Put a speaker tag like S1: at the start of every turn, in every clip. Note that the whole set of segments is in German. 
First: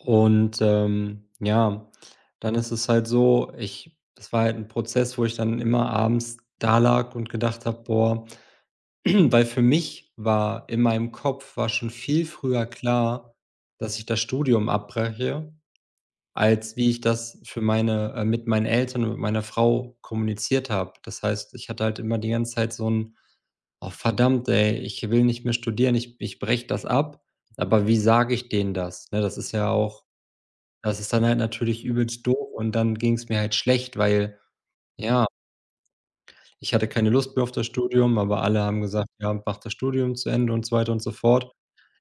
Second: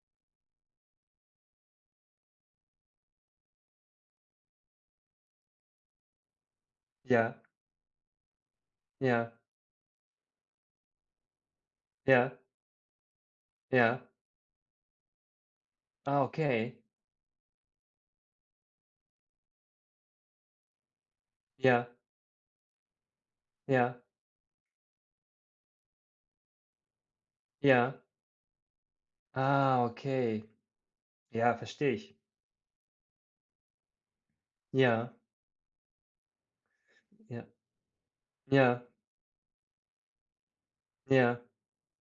S1: Und, ähm ja, dann ist es halt so, ich das war halt ’n Prozess, wo ich dann immer abends da lag und
S2: Ja.
S1: gedacht habe: „Boah“,
S2: Ja.
S1: weil für mich war in meinem Kopf war schon viel
S2: Ja.
S1: früher klar, dass
S2: Ja.
S1: ich das Studium abbreche,
S2: Ah,
S1: als
S2: okay.
S1: wie ich das für meine, äh mit meinen Eltern und mit meiner Frau kommuniziert habe. Das heißt, ich hatte
S2: Ja.
S1: halt immer die ganze Zeit so 'n „Oh,
S2: Ja.
S1: verdammt, ey, ich will nicht mehr studieren. Ich ich breche das ab. Aber
S2: Ja.
S1: wie sage ich denen das?“, ne? Das ist ja
S2: Ah,
S1: auch
S2: okay.
S1: das ist dann halt
S2: Ja,
S1: natürlich
S2: verstehe ich.
S1: übelst doof und dann ging's mir halt schlecht, weil
S2: Ja.
S1: ja Ich hatte keine Lust mehr
S2: Ja.
S1: auf das Studium, aber alle haben
S2: Ja.
S1: gesagt: „Ja, mach das Studium zu Ende“, und so weiter und so
S2: Ja.
S1: fort.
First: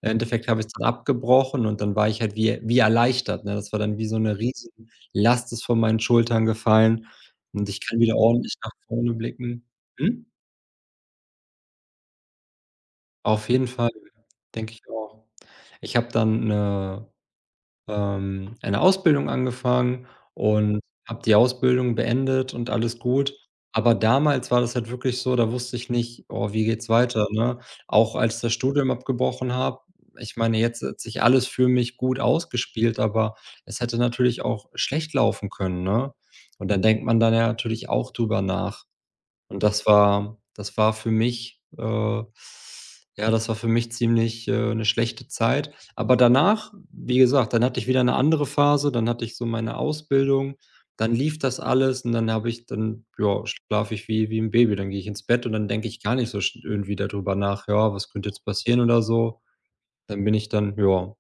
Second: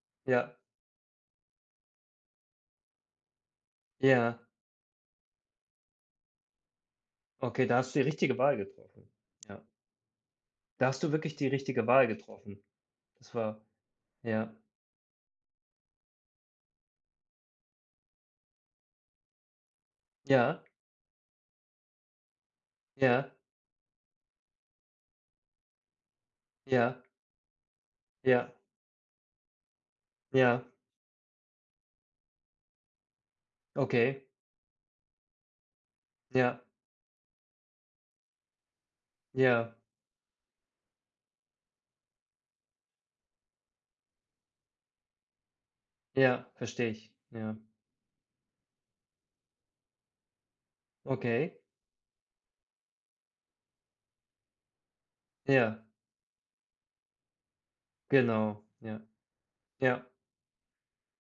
S1: Endeffekt
S2: Ja.
S1: habe ich's dann abgebrochen und dann war ich halt wie er wie erleichtert, ne? Das war dann wie: So 'ne
S2: Ja.
S1: Riesenlast ist von meinen Schultern gefallen
S2: Okay,
S1: und
S2: da
S1: ich
S2: hast
S1: kann
S2: du die
S1: wieder
S2: richtige
S1: ordentlich
S2: Wahl
S1: nach
S2: getroffen.
S1: vorne
S2: Ja.
S1: blicken. Hm?
S2: Da hast du wirklich die richtige Wahl getroffen. Das
S1: Auf
S2: war
S1: jeden Fall,
S2: ja.
S1: denke ich auch. Ich habe dann 'ne, ähm eine Ausbildung angefangen
S2: Ja.
S1: und habe die Ausbildung beendet und alles gut.
S2: Ja.
S1: Aber damals war das halt wirklich so, da wusste ich nicht: „Oh, wie geht's
S2: Ja.
S1: weiter?“, ne? Auch als das
S2: Ja.
S1: Studium abgebrochen habe ich meine,
S2: Ja.
S1: jetzt hat sich alles für mich gut ausgespielt, aber es hätte
S2: Okay.
S1: natürlich auch schlecht laufen können, ne?
S2: Ja.
S1: Und dann denkt man dann ja natürlich auch drüber nach und
S2: Ja.
S1: das war das war für mich, äh ja, das war für mich ziemlich äh, 'ne schlechte Zeit. Aber
S2: Ja,
S1: danach,
S2: verstehe ich.
S1: wie gesagt,
S2: Ja.
S1: dann hatte ich wieder 'ne andere Phase, dann hatte ich so meine Ausbildung, dann lief
S2: Okay.
S1: das alles und dann habe ich dann ja, schlafe ich wie wie 'n Baby. Dann gehe ich ins Bett und dann
S2: Ja.
S1: denke ich gar nicht so sch irgendwie da drüber nach: „Ja, was könnte jetzt
S2: Genau.
S1: passieren?“, oder
S2: Ja.
S1: so.
S2: Ja.
S1: Dann bin ich dann ja.